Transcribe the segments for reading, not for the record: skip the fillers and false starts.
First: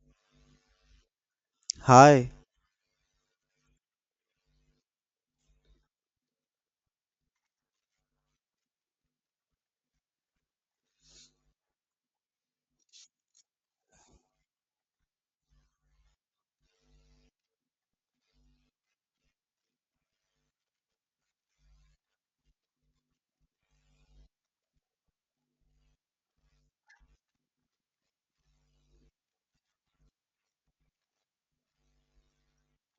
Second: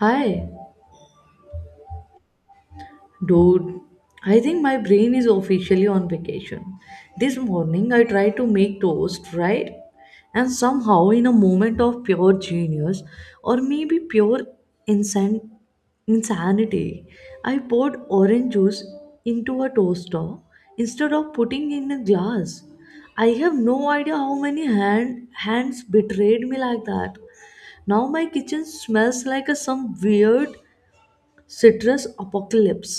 Hi, Hi. dude. I think my brain is officially on vacation. This morning I tried to make toast, right? And somehow, in a moment of pure genius, or maybe pure insan- insanity, I poured orange juice into a toaster instead of putting in a glass. I have no idea how many hands betrayed me like that. Now my kitchen smells like some weird citrus apocalypse,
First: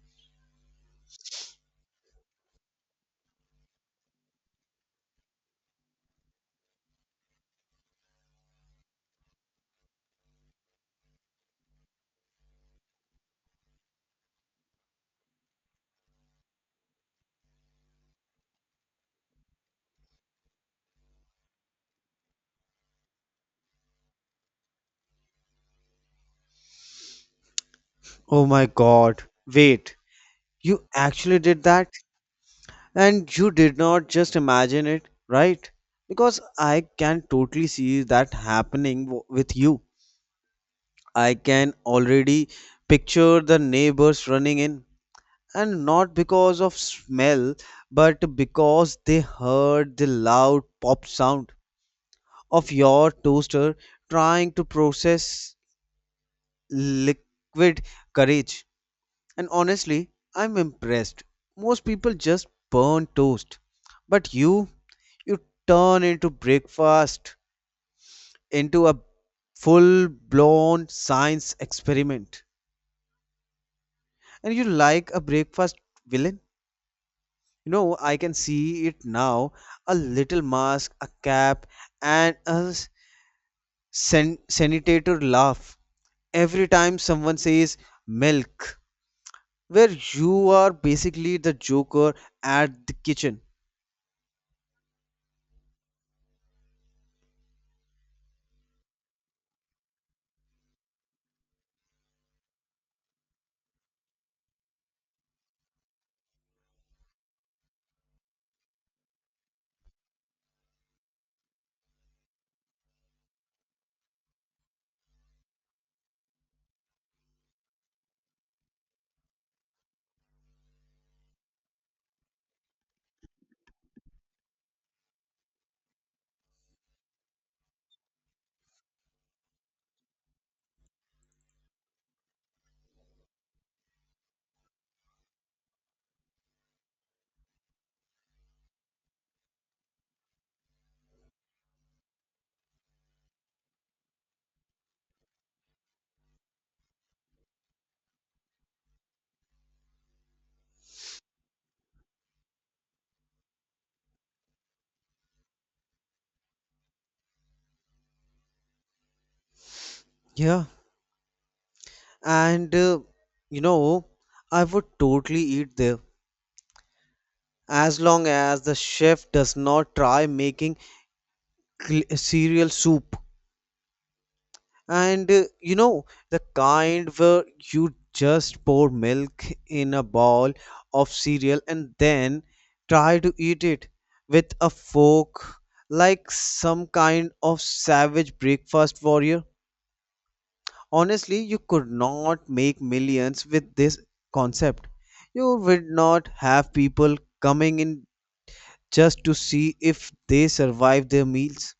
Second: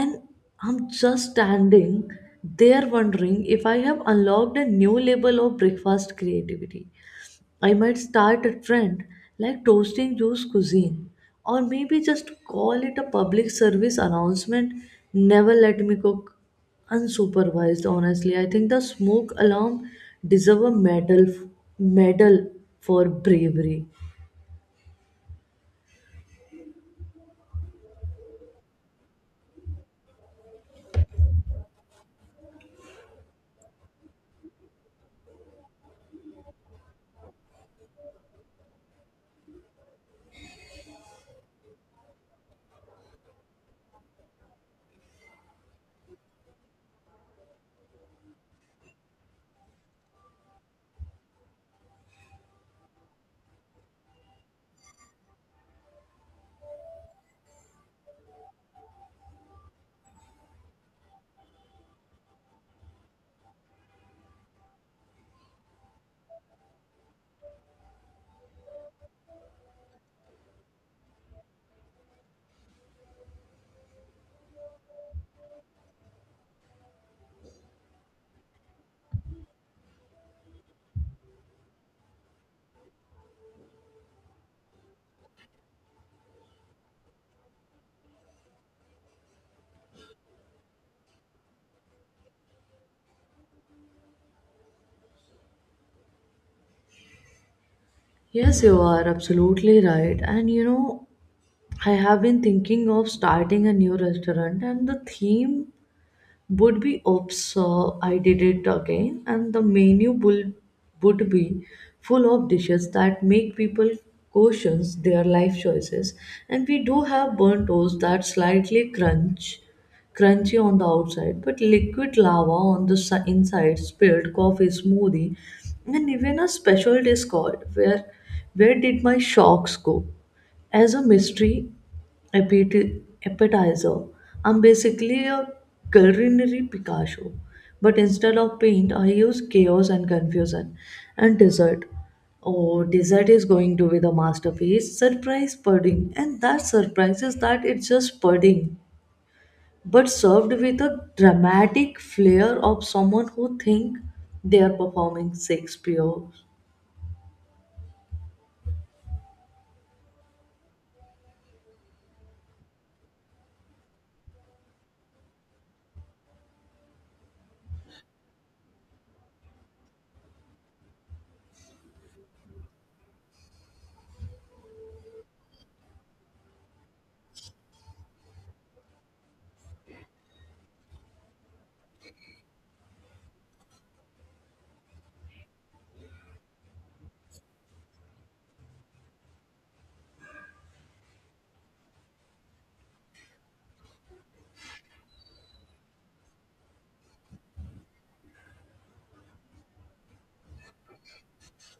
and I'm just standing there wondering if I have unlocked a new level of breakfast creativity. I might start a trend like toasting juice cuisine, or maybe just call it a public service announcement. Never let me cook unsupervised. Honestly, I think the smoke alarm deserve a medal for bravery. Oh my god. Wait, you actually did that? And you did not just imagine it, right? Because I can totally see that happening with you. I can already picture the neighbors running in, and not because of smell, but because they heard the loud pop sound of your toaster trying to process liquid courage. And honestly, I'm impressed. Most people just burn toast. But you turn into breakfast, into a full blown science experiment. And you like a breakfast villain? You know, I can see it now. A little mask, a cap, and a sanitator laugh. Every time someone says milk, where you are basically the joker at the kitchen. Yes, you are absolutely right. And you know, I have been thinking of starting a new restaurant, and the theme would be Oops, so I did it again, and the menu would be full of dishes that make people question their life choices. And we do have burnt toast that crunchy on the outside, but liquid lava on the inside, spilled coffee smoothie, and even a special dish called where did my shocks go, as a mystery appetizer. I'm basically a culinary Picasso, but instead of paint, I use chaos and confusion and dessert. Oh, dessert is going to be the masterpiece surprise pudding, and that surprise is that it's just pudding, but served with a dramatic flair of someone who think they are performing Shakespeare. Yeah, and you know, I would totally eat there as long as the chef does not try making cereal soup. And you know, the kind where you just pour milk in a bowl of cereal and then try to eat it with a fork like some kind of savage breakfast warrior. Honestly, you could not make millions with this concept. You would not have people coming in just to see if they survive their meals.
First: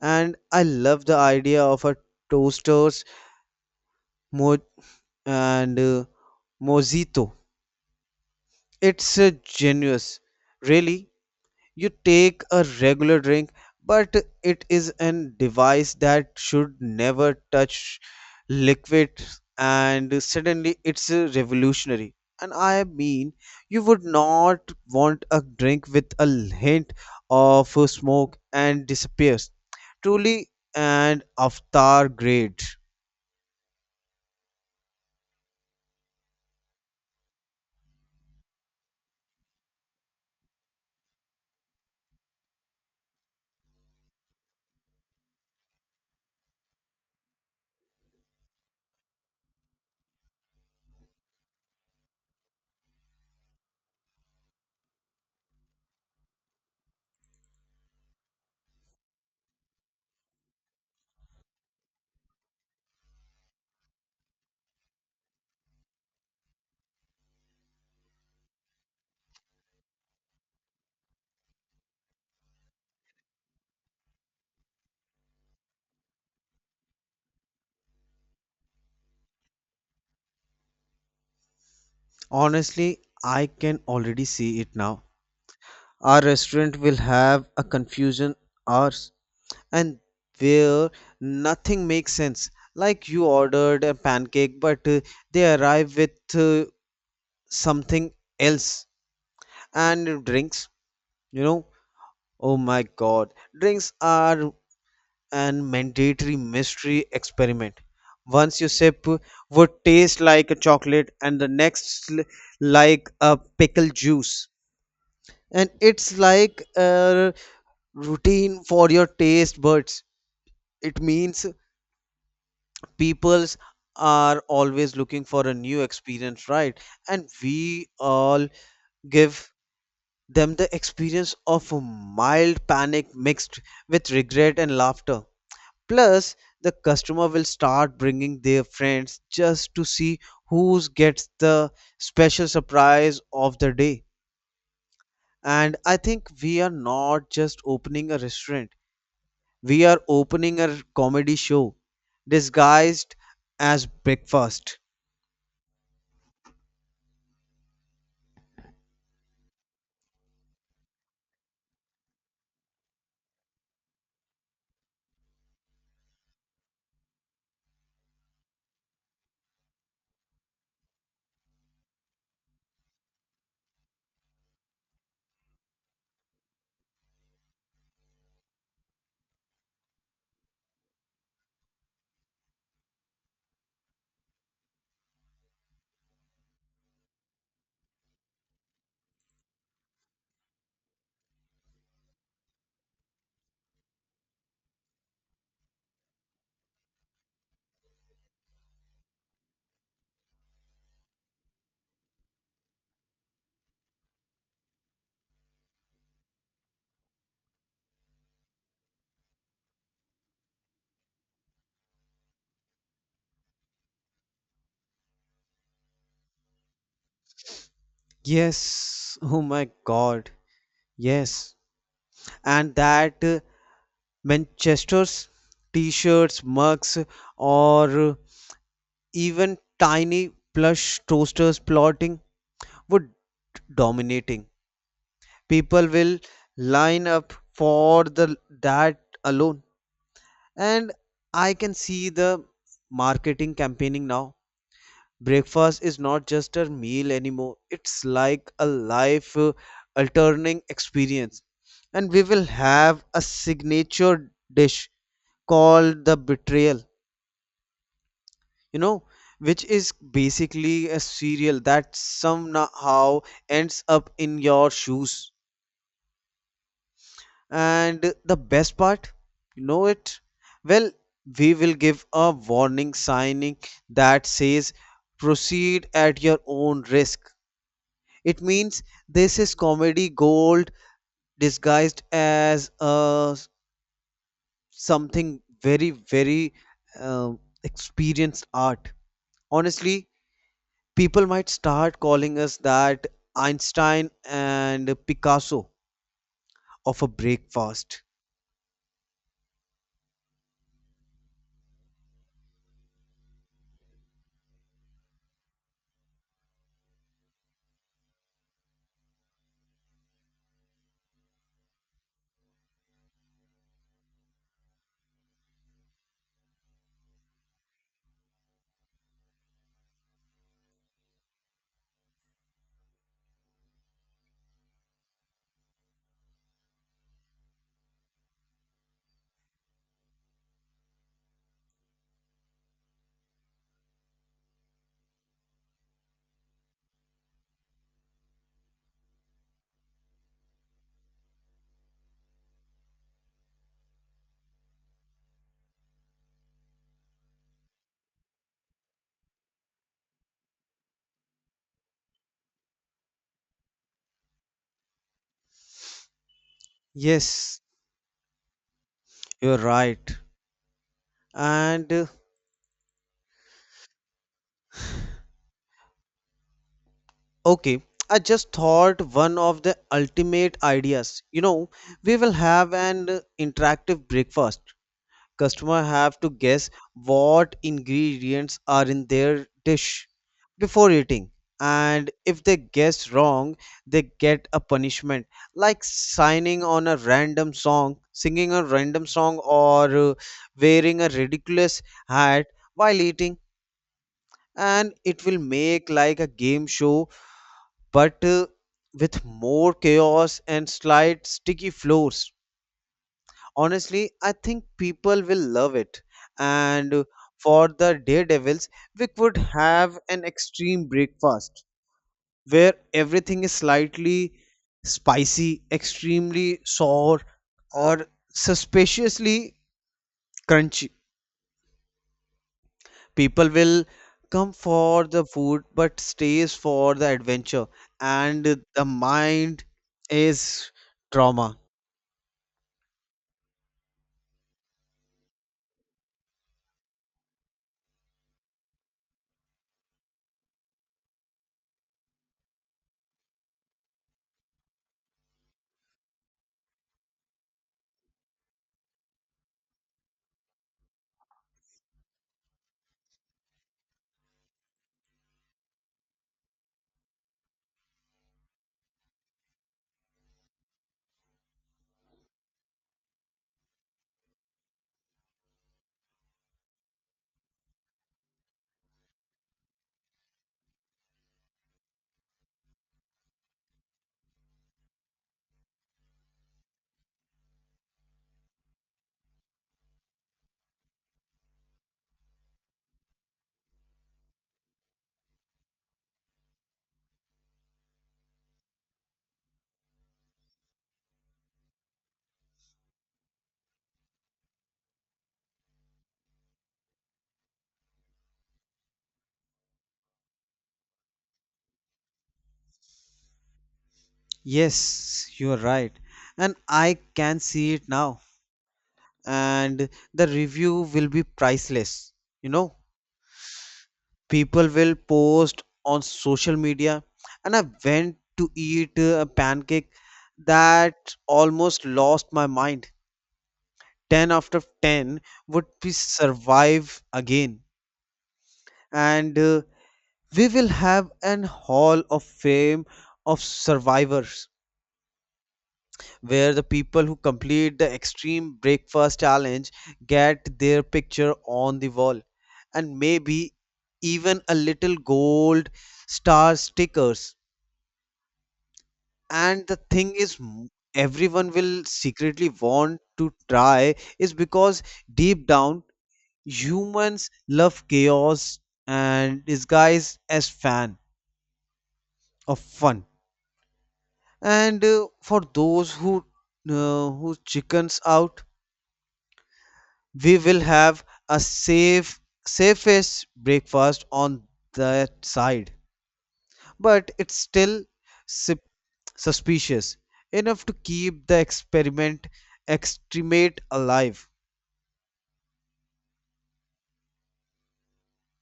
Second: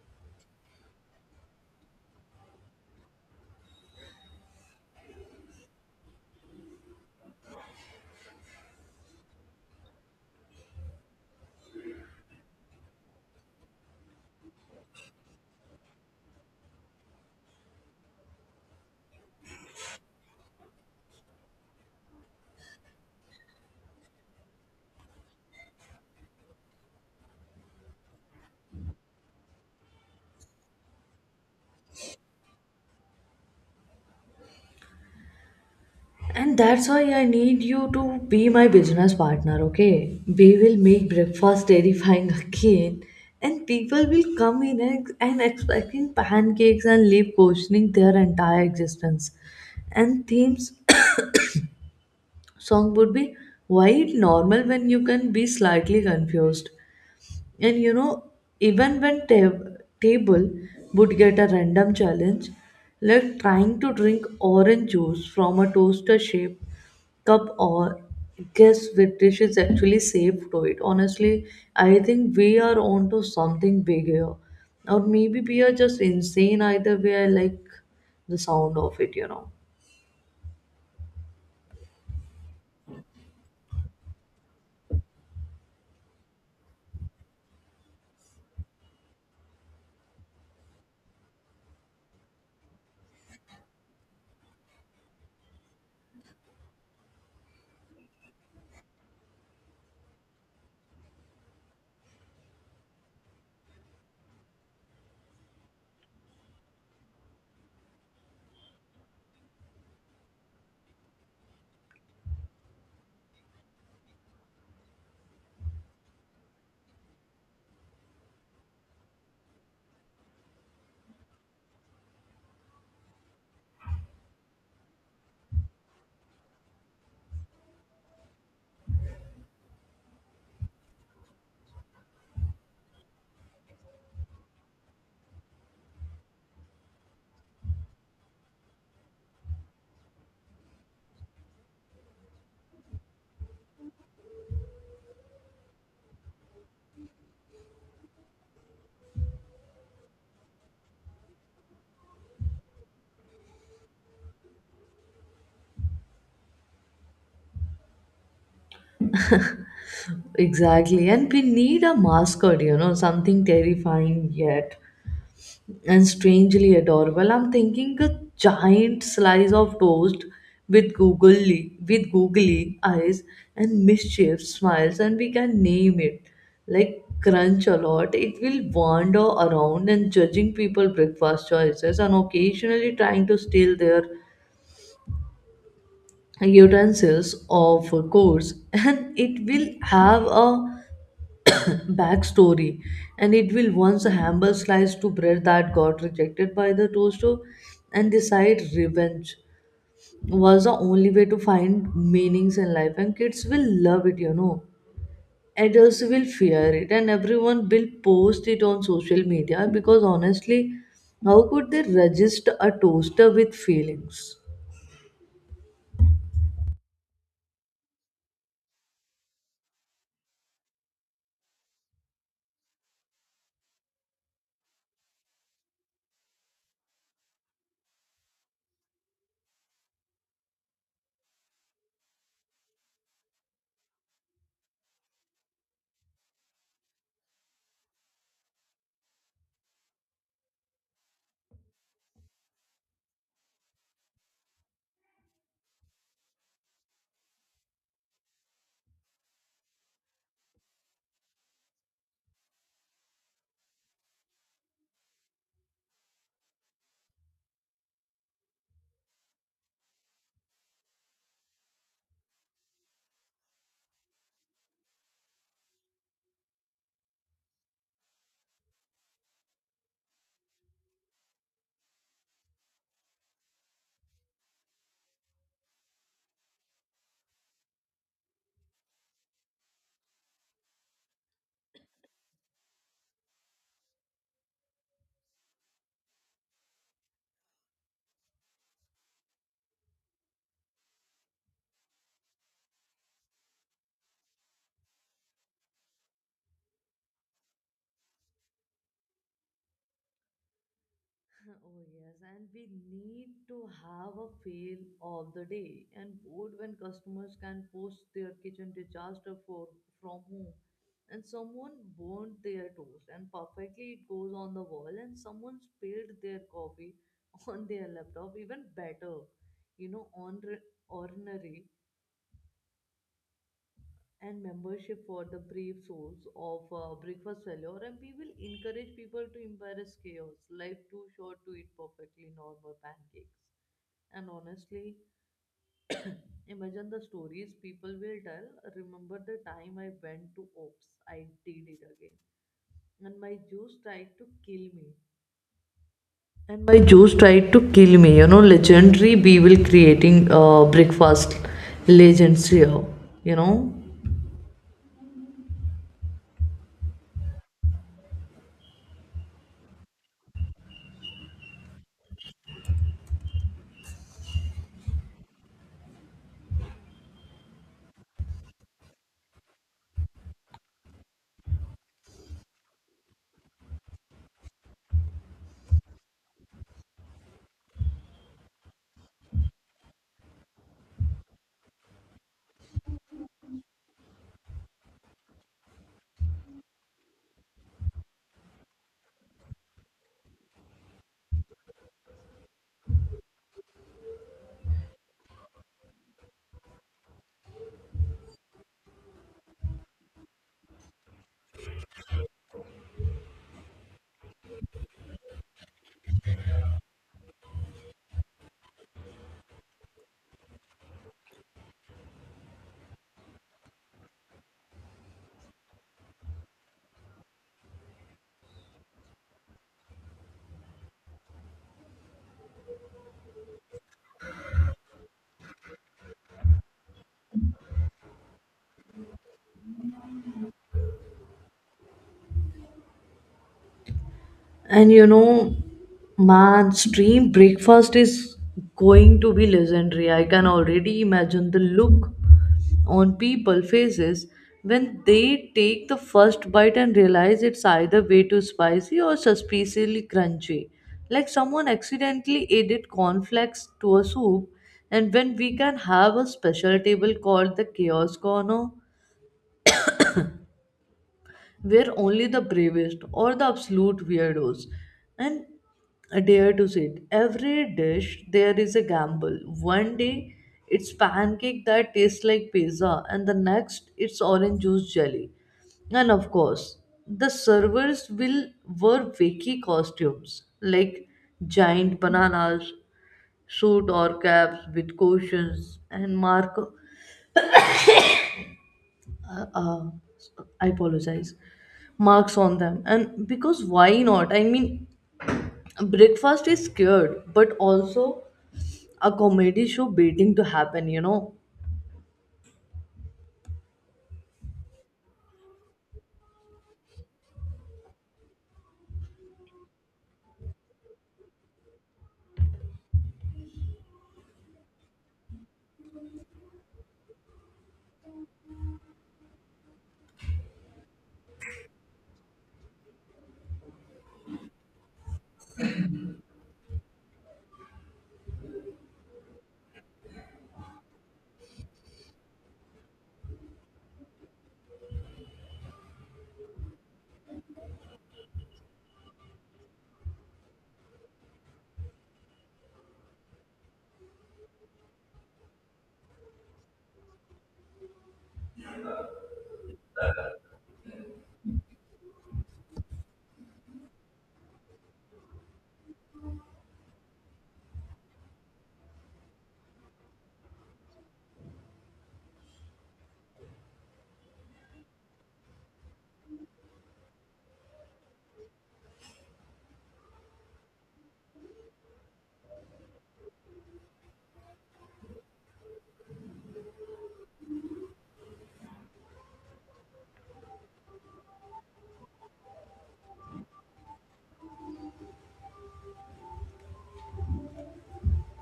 And I love the idea of a toasters mo- and mojito. It's genius, really. You take a regular drink, but it is an device that should never touch liquid, and suddenly it's a revolutionary. And I mean, you would not want a drink with a hint of smoke and disappears. Truly an avatar grade. And that's why I need you to be my business partner, okay? We will make breakfast terrifying again, and people will come in ex- and expecting pancakes and leave questioning their entire existence. And themes song would be why it normal when you can be slightly confused. And you know, even when table would get a random challenge, like trying to drink orange juice from a toaster shape cup, or guess which dish is actually safe to it. Honestly, I think we are onto something big here. Or maybe we are just insane either way. I like the sound of it, you know. Honestly, I can already see it now. Our restaurant will have a confusion hour and where nothing makes sense. Like you ordered a pancake, but they arrive with something else and drinks. You know, oh my god, drinks are an mandatory mystery experiment. Once you sip, would taste like a chocolate, and the next like a pickle juice. And it's like a routine for your taste buds. It means peoples are always looking for a new experience, right, and we all give them the experience of a mild panic mixed with regret and laughter, plus the customer will start bringing their friends just to see who gets the special surprise of the day. And I think we are not just opening a restaurant, we are opening a comedy show disguised as breakfast. Exactly. And we need a mascot, you know, something terrifying yet and strangely adorable. I'm thinking a giant slice of toast with googly eyes and mischief smiles, and we can name it like crunch a lot. It will wander around and judging people breakfast choices and occasionally trying to steal their utensils, of course. And it will have a backstory, and it will once a hamburger slice to bread that got rejected by the toaster and decide revenge was the only way to find meanings in life. And kids will love it, you know, adults will fear it, and everyone will post it on social media because honestly, how could they register a toaster with feelings? Yes, oh my God, yes. And that Manchester's t-shirts, mugs, or even tiny plush toasters plotting would dominating. People will line up for the that alone. And I can see the marketing campaigning now. Breakfast is not just a meal anymore, it's like a life altering experience, and we will have a signature dish called the betrayal, you know, which is basically a cereal that somehow ends up in your shoes. And the best part, you know it, well, we will give a warning signing that says proceed at your own risk. It means this is comedy gold disguised as something very, very uh, experienced art. Honestly, people might start calling us that Einstein and Picasso of a breakfast. Oh, yes, and we need to have a feel of the day and board when customers can post their kitchen disaster for from home. And someone burnt their toast and perfectly it goes on the wall, and someone spilled their coffee on their laptop, even better, you know, on ordinary and membership for the brief souls of breakfast failure. And we will encourage people to embrace chaos. Life too short to eat perfectly normal pancakes. And honestly, imagine the stories people will tell. Remember the time I went to ops I did it again, and my juice tried to kill me and my juice tried to kill me, you know, legendary. We will creating breakfast legends here, you know. Yes, you're right. And okay, I just thought one of the ultimate ideas. You know, we will have an interactive breakfast. Customer have to guess what ingredients are in their dish before eating, and if they guess wrong they get a punishment, like signing on a random song, singing a random song, or wearing a ridiculous hat while eating. And it will make like a game show, but with more chaos and slight sticky floors. Honestly, I think people will love it. And for the daredevils, we could have an extreme breakfast where everything is slightly spicy, extremely sour, or suspiciously crunchy. People will come for the food but stays for the adventure, and the mind is trauma. And you know, man's dream breakfast is going to be legendary. I can already imagine the look on people faces when they take the first bite and realize it's either way too spicy or suspiciously crunchy. Like someone accidentally added cornflakes to a soup, and when we can have a special table called the chaos corner where only the bravest or the absolute weirdos and dare to sit. Every dish there is a gamble. One day it's pancake that tastes like pizza, and the next it's orange juice jelly. And of course, the servers will wear wacky costumes like giant bananas, suit or caps with cushions and mark uh, uh, I apologize, marks on them. And because why not? I mean, breakfast is scared, but also a comedy show waiting to happen, you know. Yes, you're right. And I can see it now. And the review will be priceless, you know. People will post on social media, and I went to eat a pancake that almost lost my mind. 10 after 10 would be survive again. And we will have an hall of fame of survivors where the people who complete the extreme breakfast challenge get their picture on the wall, and maybe even a little gold star stickers. And the thing is, everyone will secretly want to try, is because deep down humans love chaos and disguise as fan of fun. And for those who chickens out, we will have a safest breakfast on that side, but it's still sup- suspicious enough to keep the experiment extremate alive.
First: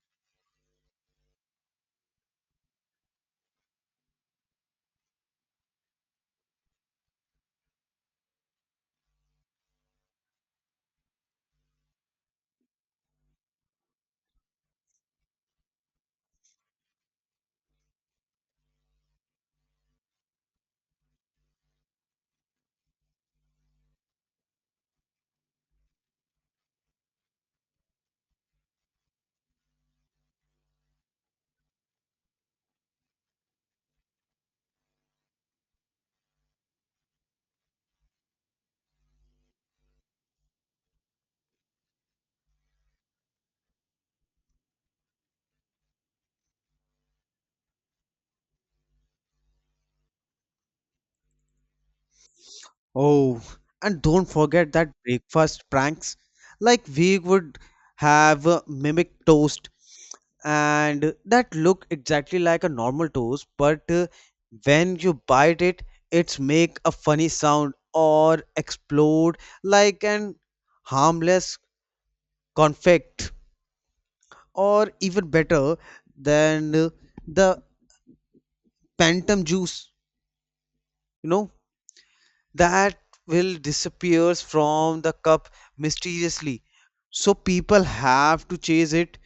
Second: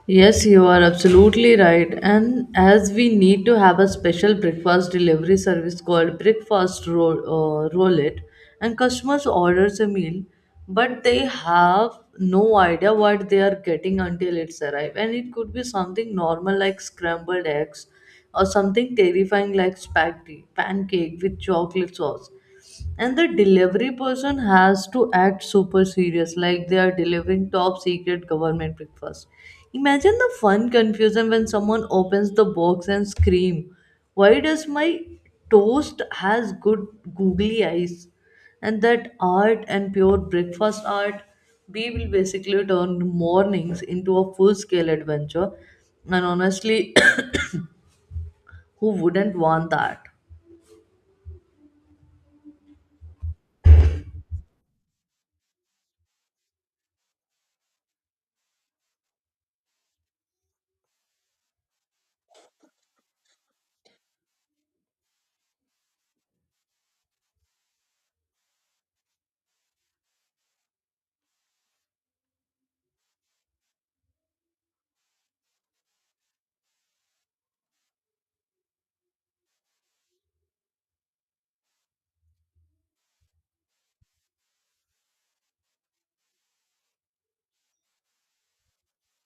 Yes, you are absolutely right. And as we need to have a special breakfast delivery service called Breakfast Roll-It, and customers orders a meal, but they have no idea what they are getting until it's arrived. And it could be something normal like scrambled eggs, or something terrifying like spaghetti, pancake with chocolate sauce. And the delivery person has to act super serious like they are delivering top secret government breakfast. Imagine the fun confusion when someone opens the box and scream, why does my toast has good googly eyes? And that art and pure breakfast art. We will basically turn mornings into a full scale adventure. And honestly, who wouldn't want that? Oh, and don't forget that breakfast pranks, like we would have mimic toast, and that look exactly like a normal toast but when you bite it, it's make a funny sound or explode like an harmless confect. Or even better than the phantom juice, you know, that will disappears from the cup mysteriously, so people have to chase it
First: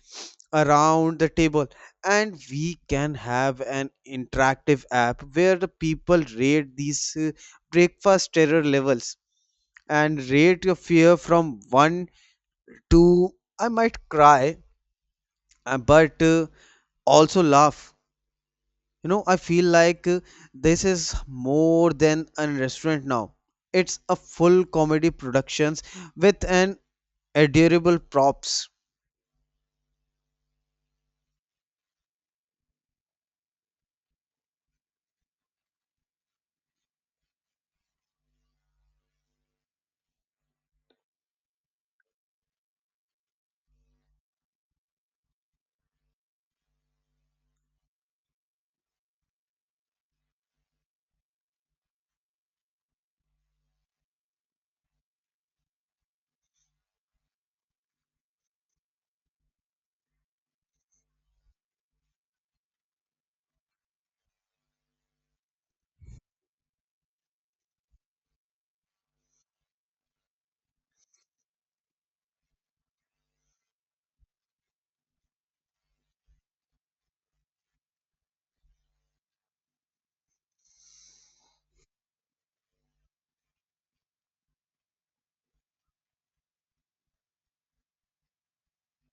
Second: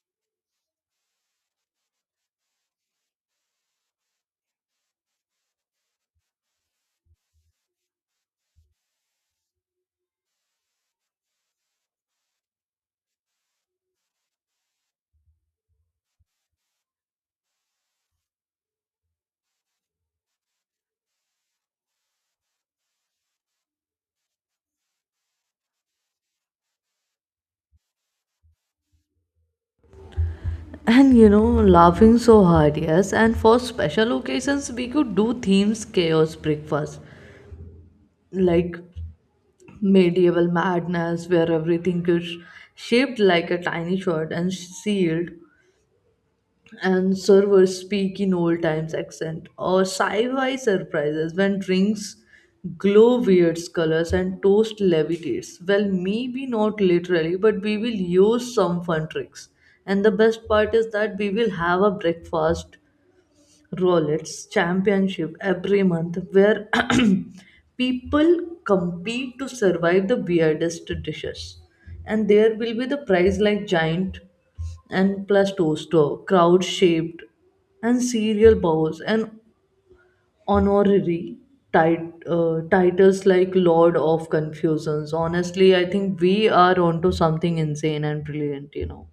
around the table. And we can have an interactive app where the people rate these breakfast terror levels, and rate your fear from 1 to I might cry, but also laugh, you know. I feel like this is more than a restaurant now. It's a full comedy productions with an adorable props. And you know, laughing so hard, yes. And for special occasions, we could do themes chaos breakfast, like medieval madness, where everything is shaped like a tiny sword and sealed, and servers speak in old times accent, or sci-fi surprises when drinks glow weird colors and toast levitates. Well, maybe not literally, but we will use some fun tricks. And the best part is that we will have a breakfast Rolex championship every month where people compete to survive the weirdest dishes. And there will be the prize like giant and plus toaster, crowd shaped and cereal bowls and honorary titles like Lord of Confusions. Honestly, I think we are onto something insane and brilliant, you know.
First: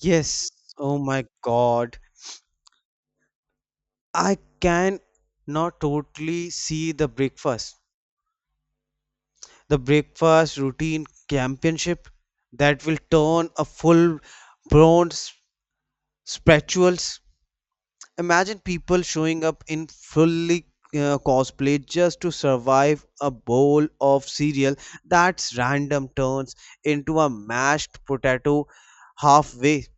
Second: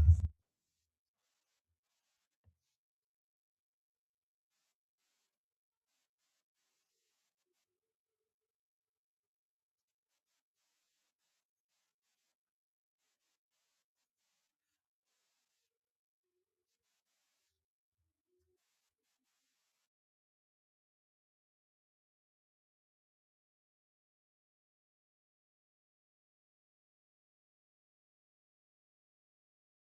Yes. Oh my God. I can not totally see the breakfast. The breakfast routine championship that will turn a full bronze spatules. Imagine people showing up in fully cosplay just to survive a bowl of cereal that's random turns into a mashed potato halfway.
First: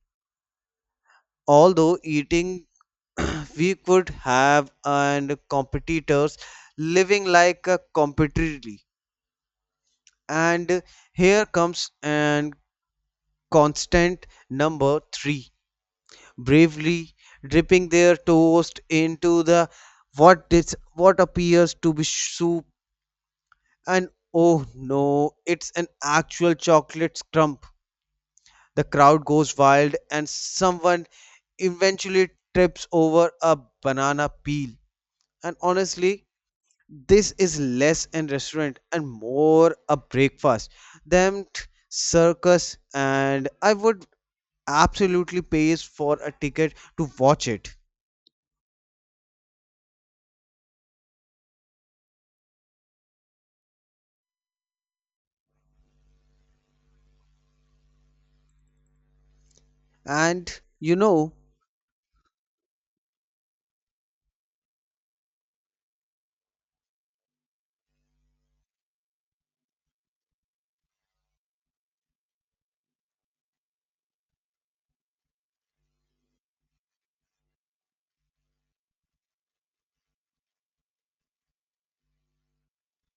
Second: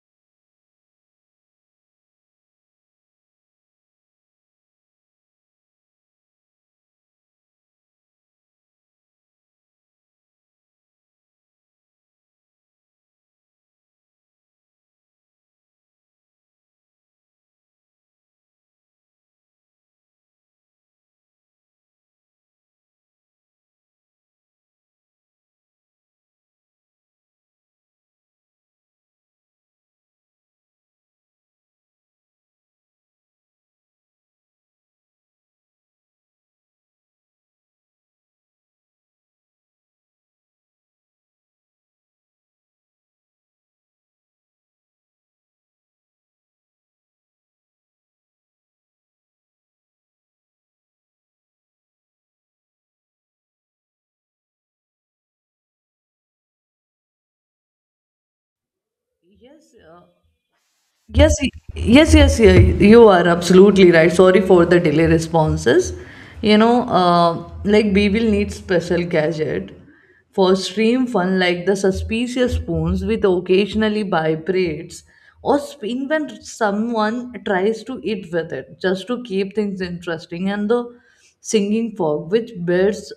Although eating, we could have and competitors living like a competitively. And here comes and constant number three bravely dipping their toast into the what dis, what appears to be soup, and oh no, it's an actual chocolate scrump. The crowd goes wild and someone eventually trips over a banana peel. And honestly, this is less an restaurant and more a breakfast than t- circus, and I would absolutely pay for a ticket to watch it. Yes, uh, And you know, Yes, y- yes, yeah, you are absolutely right. Sorry for the delay responses. You know, like we will need special gadget for stream fun, like the suspicious spoons with occasionally vibrates or spin when someone tries to eat with it, just to keep things interesting, and the singing fog which bears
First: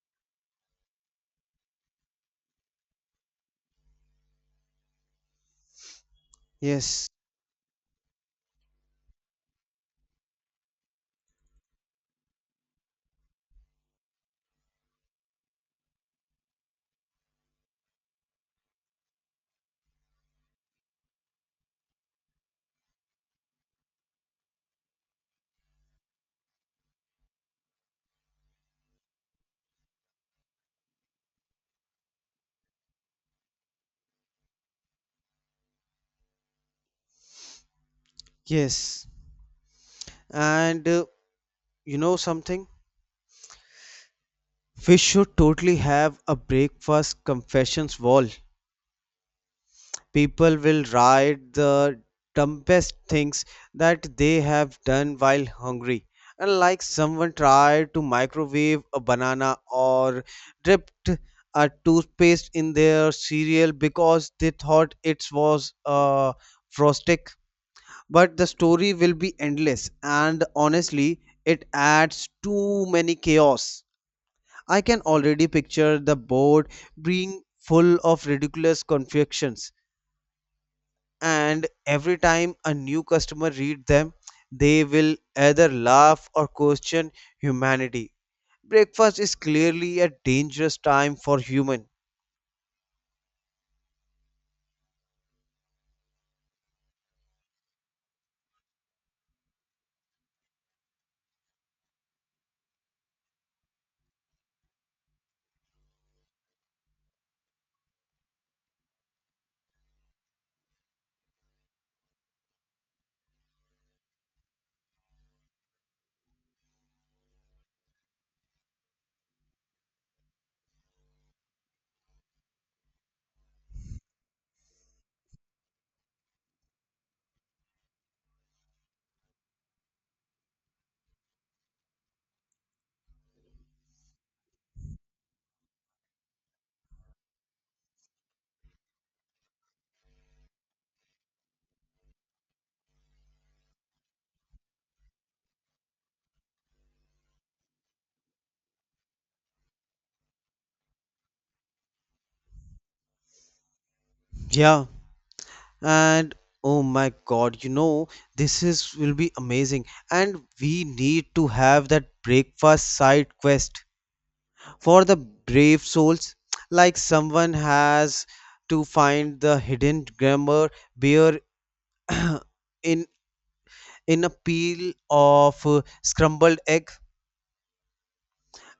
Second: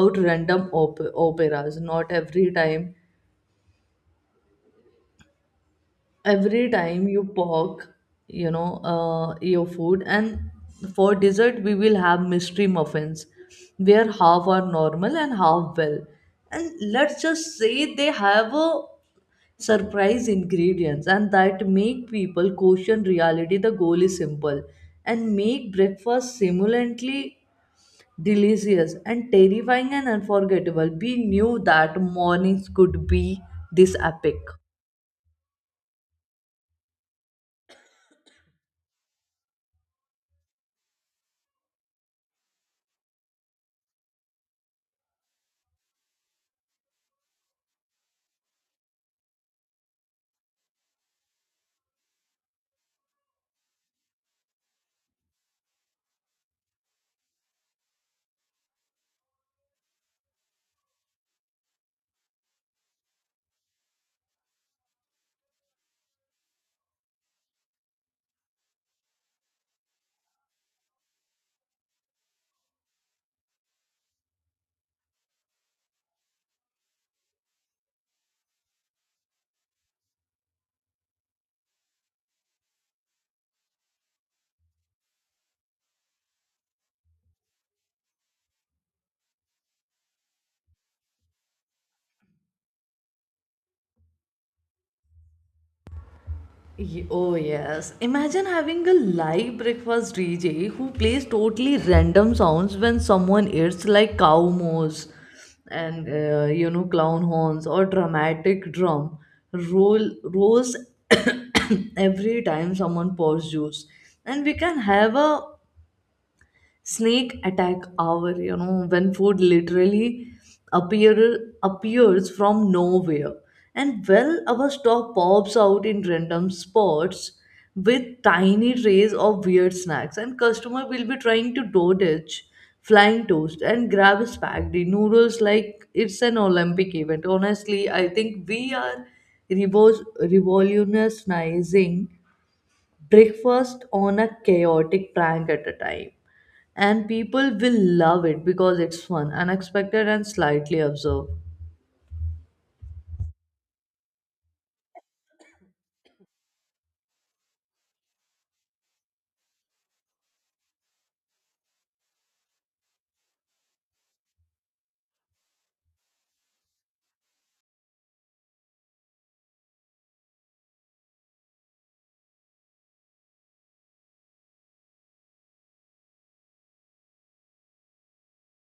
out random operas. Not every time yes, you poke, you know, your food. And for dessert we will have mystery muffins where half are normal and half well, and let's just say they have a surprise ingredients, and that make people question reality. The goal is simple, and make breakfast simultaneously delicious and terrifying and unforgettable. We knew that mornings could be this epic. yes. And you know something? We should totally have a breakfast confessions wall. People will write the dumbest things that they have done while hungry. And like someone tried to microwave a banana or dipped a toothpaste in their cereal because they thought it was a frostic. But the story will be endless, and honestly it adds too many chaos. I can already picture the board being full of ridiculous confections, and every time a new customer reads them they will either laugh or question humanity. Breakfast is clearly a dangerous time for human. Oh, yes. Imagine having a live breakfast DJ who plays totally random sounds when someone eats, like cow moose and you know, clown horns or dramatic drum rolls every time someone pours juice. And we can have a snake attack hour, you know, when food literally appears from nowhere. And well, our stock pops out in random spots with tiny trays of weird snacks, and customer will be trying to dodge flying toast and grab spaghetti noodles like it's an olympic event. Honestly, I think we are revolutionizing breakfast on a chaotic prank at a time, and people will love it because it's fun, unexpected, and slightly absurd. Yeah. And oh my god, you know, this is will be amazing. And we need to have that breakfast side quest for the brave souls. Like someone has to find the hidden grammar beer in in a peel of scrambled egg,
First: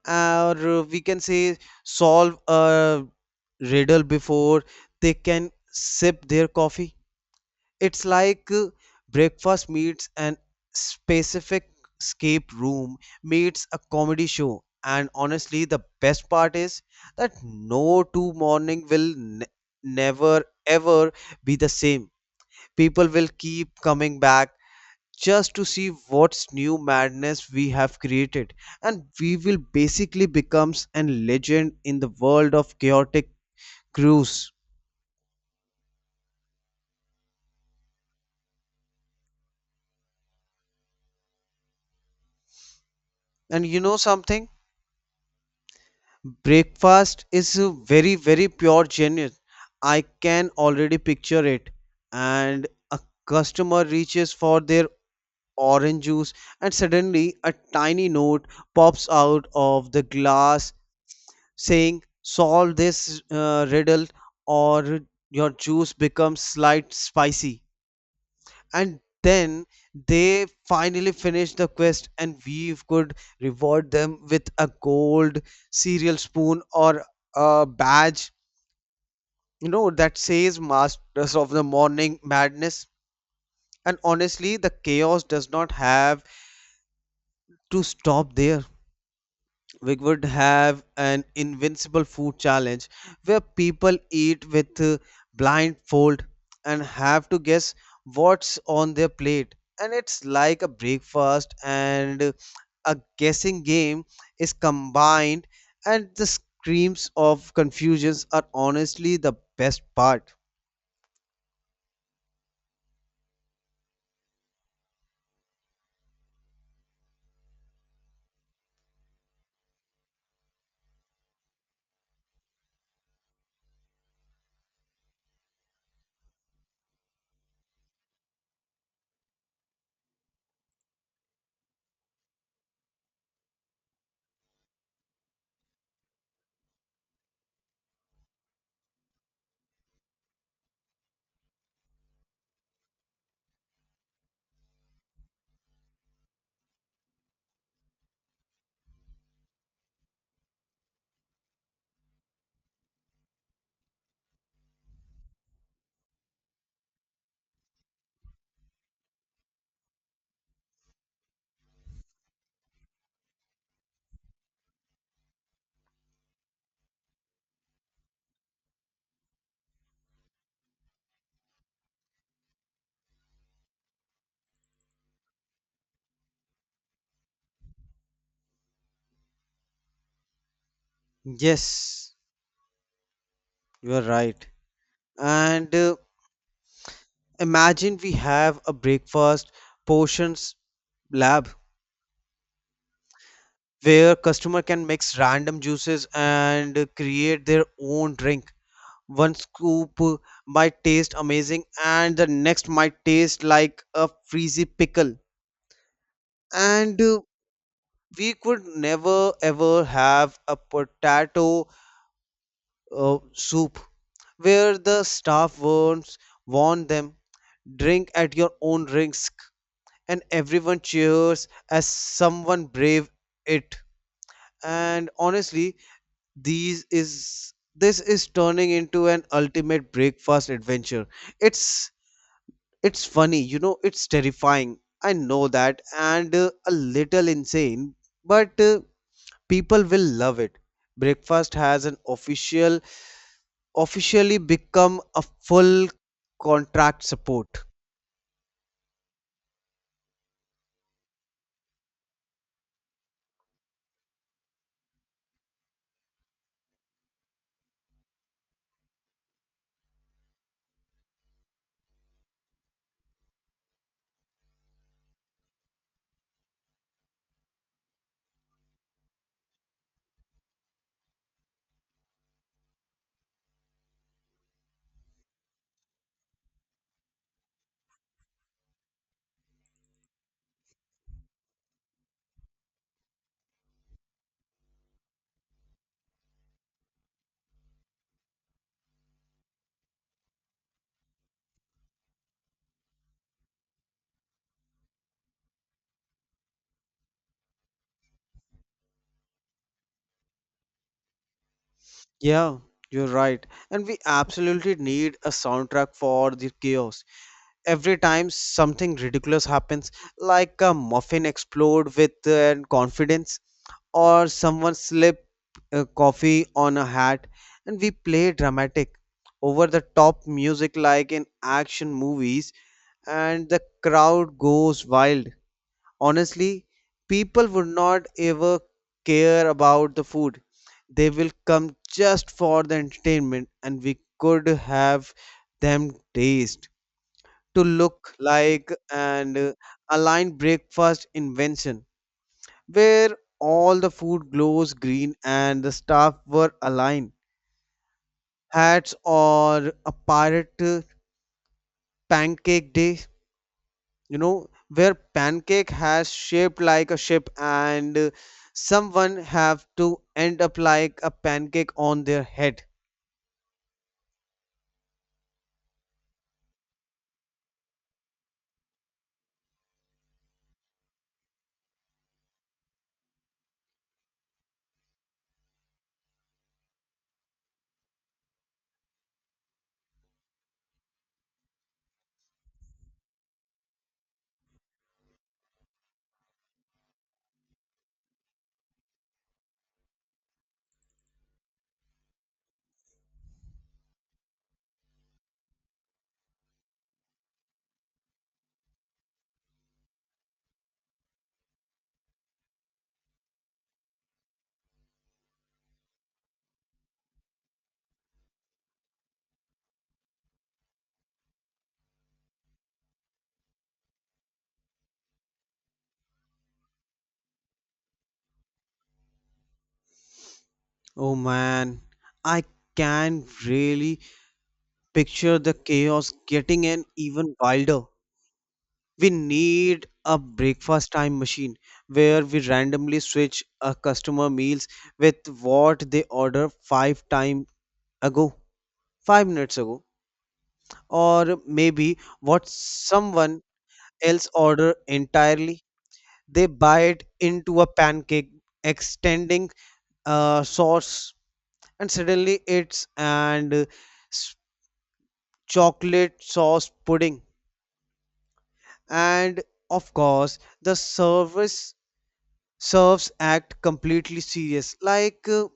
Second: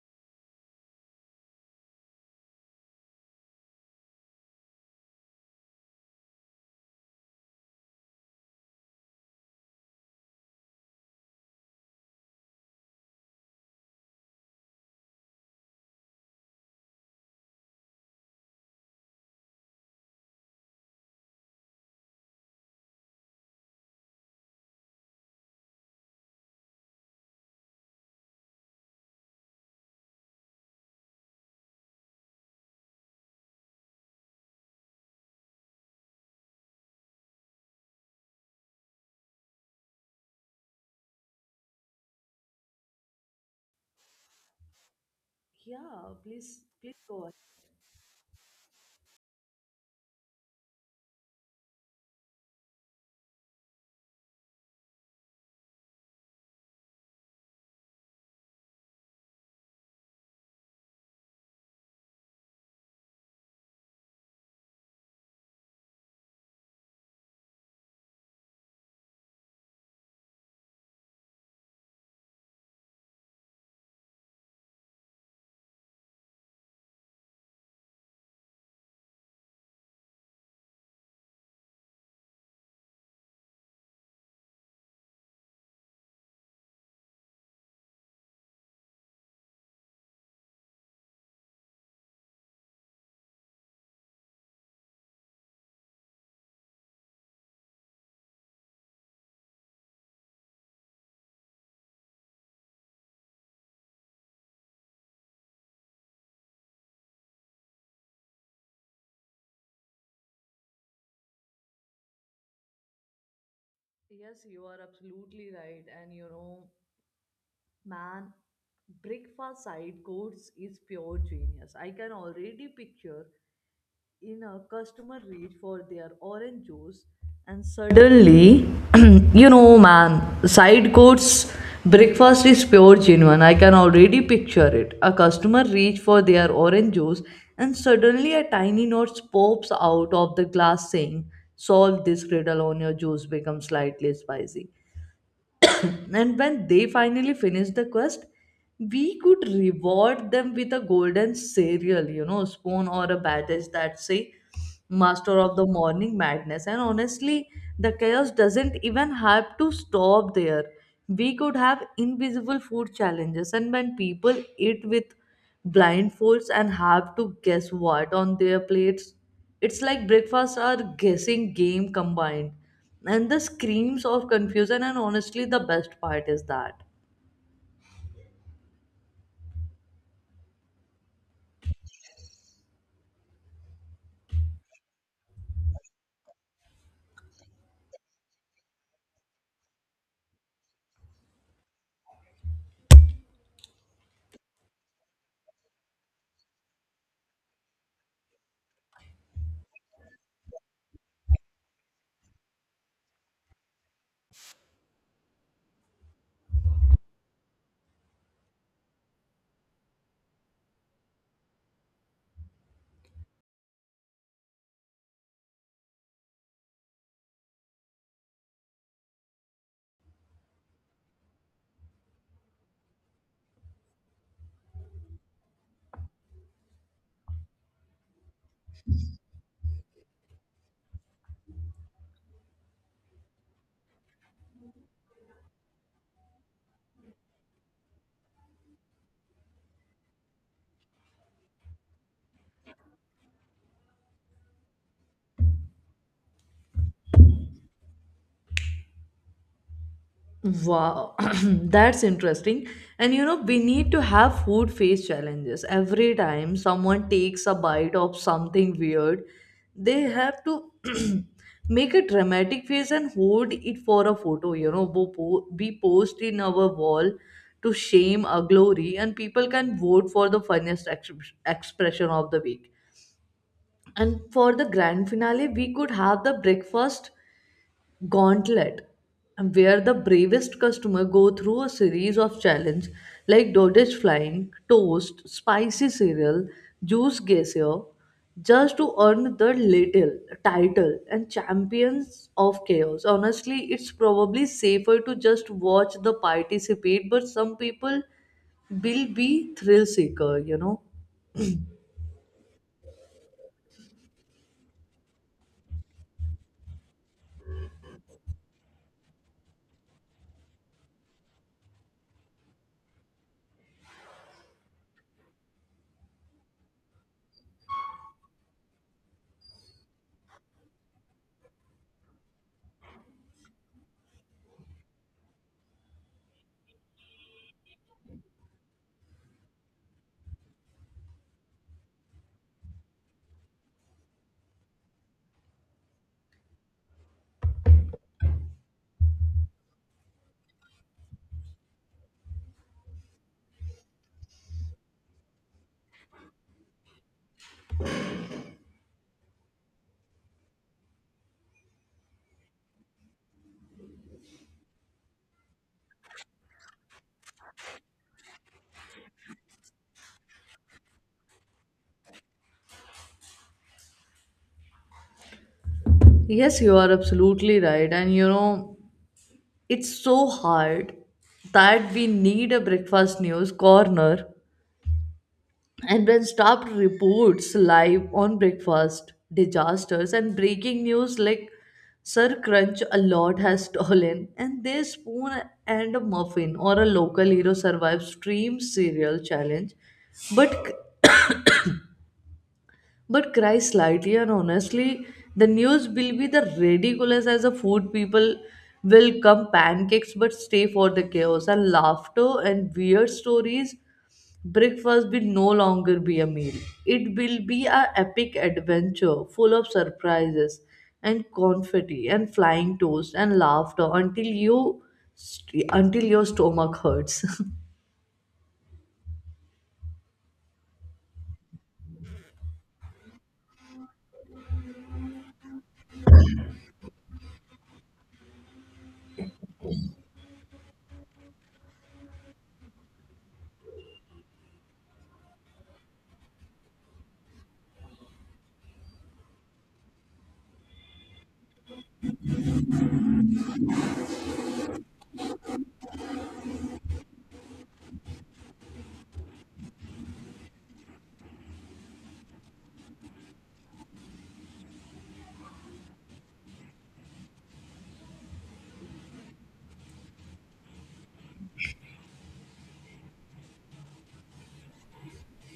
or we can say solve a riddle before they can sip their coffee. It's like breakfast meets an specific escape room meets a comedy show. And honestly, the best part is that no two morning will never ever be the same. People will keep coming back just to see what's new madness we have created, and we will basically becomes a legend in the world of chaotic cruise. And you know something, Yeah, please, please go breakfast ahead. is very, very pure genius. I can already picture it. And a customer reaches for their orange juice, and suddenly a tiny note pops out of the glass saying, solve this riddle, or your juice becomes slight spicy. And then they finally finished the quest, and we could reward them with a gold cereal spoon or a badge, you know, that says masters of the morning madness. And honestly, the chaos does not have to stop there. We would have an invincible food challenge where people eat with blindfold and have to guess what's on their plate. And it's like a breakfast and a guessing game is combined, and the screams of confusions are honestly the best part. Yes, you are absolutely right. And you know, man, breakfast side course is pure genius. I can already picture in a customer reach for their orange juice and suddenly you know man side courts breakfast is pure genuine. I can already picture it. A customer reach for their orange juice and suddenly a tiny note pops out of the glass saying, solve this riddle on your juice becomes slightly spicy. And when they finally finished the quest, we could reward them with a golden cereal, you know, spoon or a badge that say Master of the Morning Madness. And honestly, the chaos doesn't even have to stop there. We could have invisible food challenges, and when people eat with blindfolds and have to guess what on their plates, it's like breakfast or guessing game combined. And the screams of confusion, and honestly, the best part is that Yes, you are right. And imagine we have a breakfast portions lab where customer can mix random juices and create their own drink. One scoop might taste amazing and the next might taste like a frizzy pickle. And we could never ever have a potato soup where the staff warn them drink at your own risk, and everyone cheers as someone brave it. And honestly, these is this is turning into an ultimate breakfast adventure. it's it's funny, you know, it's terrifying, I know that, and a little insane, but people will love it. Breakfast has an officially become a full contract support. Wow, that's interesting. And you know, we need to have food face challenges. Every time someone takes a bite of something weird, they have to make a dramatic face and hold it for a photo. You know, we post in our wall to shame a glory, and people can vote for the funniest expression of the week. And for the grand finale, we could have the breakfast gauntlet where the bravest customer go through a series of challenge like dodge flying toast, spicy cereal, juice geyser, just to earn the little title and champions of chaos. Honestly, it's probably safer to just watch the participate, but some people will be thrill seeker, you know. Yeah, you're right, and we absolutely need a soundtrack for the chaos. Every time something ridiculous happens, like a muffin explode with confidence, or someone slip coffee on a hat, and we play dramatic, over the top music like in action movies, and the crowd goes wild. Honestly, people would not ever care about the food. They will come just for the entertainment, and we could have them taste to look like an aligned breakfast invention where all the food glows green and the staff were aligned hats, or a pirate pancake day, you know, where pancake has shaped like a ship and someone have to end up like a pancake on their head. Yes, you are absolutely right. And you know, it's so hard that we need a breakfast news corner, and when staff reports live on breakfast disasters and breaking news like sir crunch a lot has stolen and their spoon and a muffin, or a local hero survives stream cereal challenge, but but cry slightly. And honestly, the news will be the ridiculous as a food. People will come pancakes but stay for the chaos and laughter and weird stories. Breakfast will no longer be a meal. It will be a epic adventure full of surprises and confetti and flying toast and laughter until your stomach hurts. Oh man, I can really picture the chaos getting an even wilder. We need a breakfast time machine where we randomly switch a customer meals with what they ordered five time ago, 5 minutes ago, or maybe what someone else ordered entirely. They bite into a pancake extending sauce, and suddenly it's and s- chocolate sauce pudding. And of course the service serves act completely serious, like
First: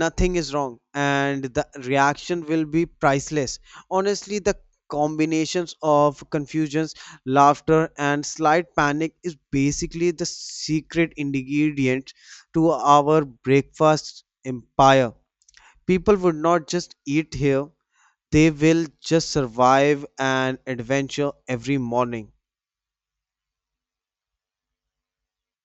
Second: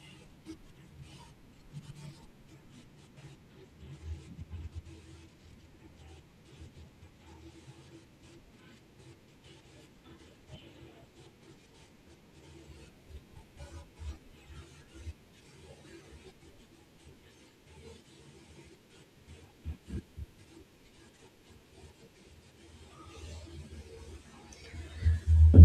nothing is wrong, and the reaction will be priceless. Honestly, the combinations of confusions, laughter and slight panic is basically the secret ingredient to our breakfast empire. People would not just eat here, they will just survive an adventure every morning.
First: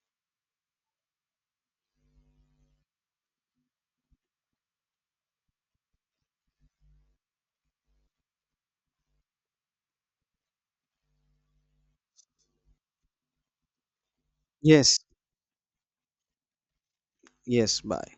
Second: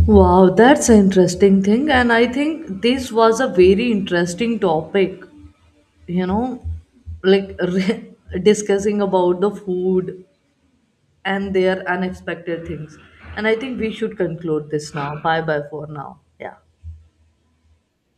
Wow, that's an interesting thing, and I think this was a very interesting topic, you know, like discussing about the food and their unexpected things. And I think we should conclude this Yes, now. Bye bye for now. Yeah. yes, bye.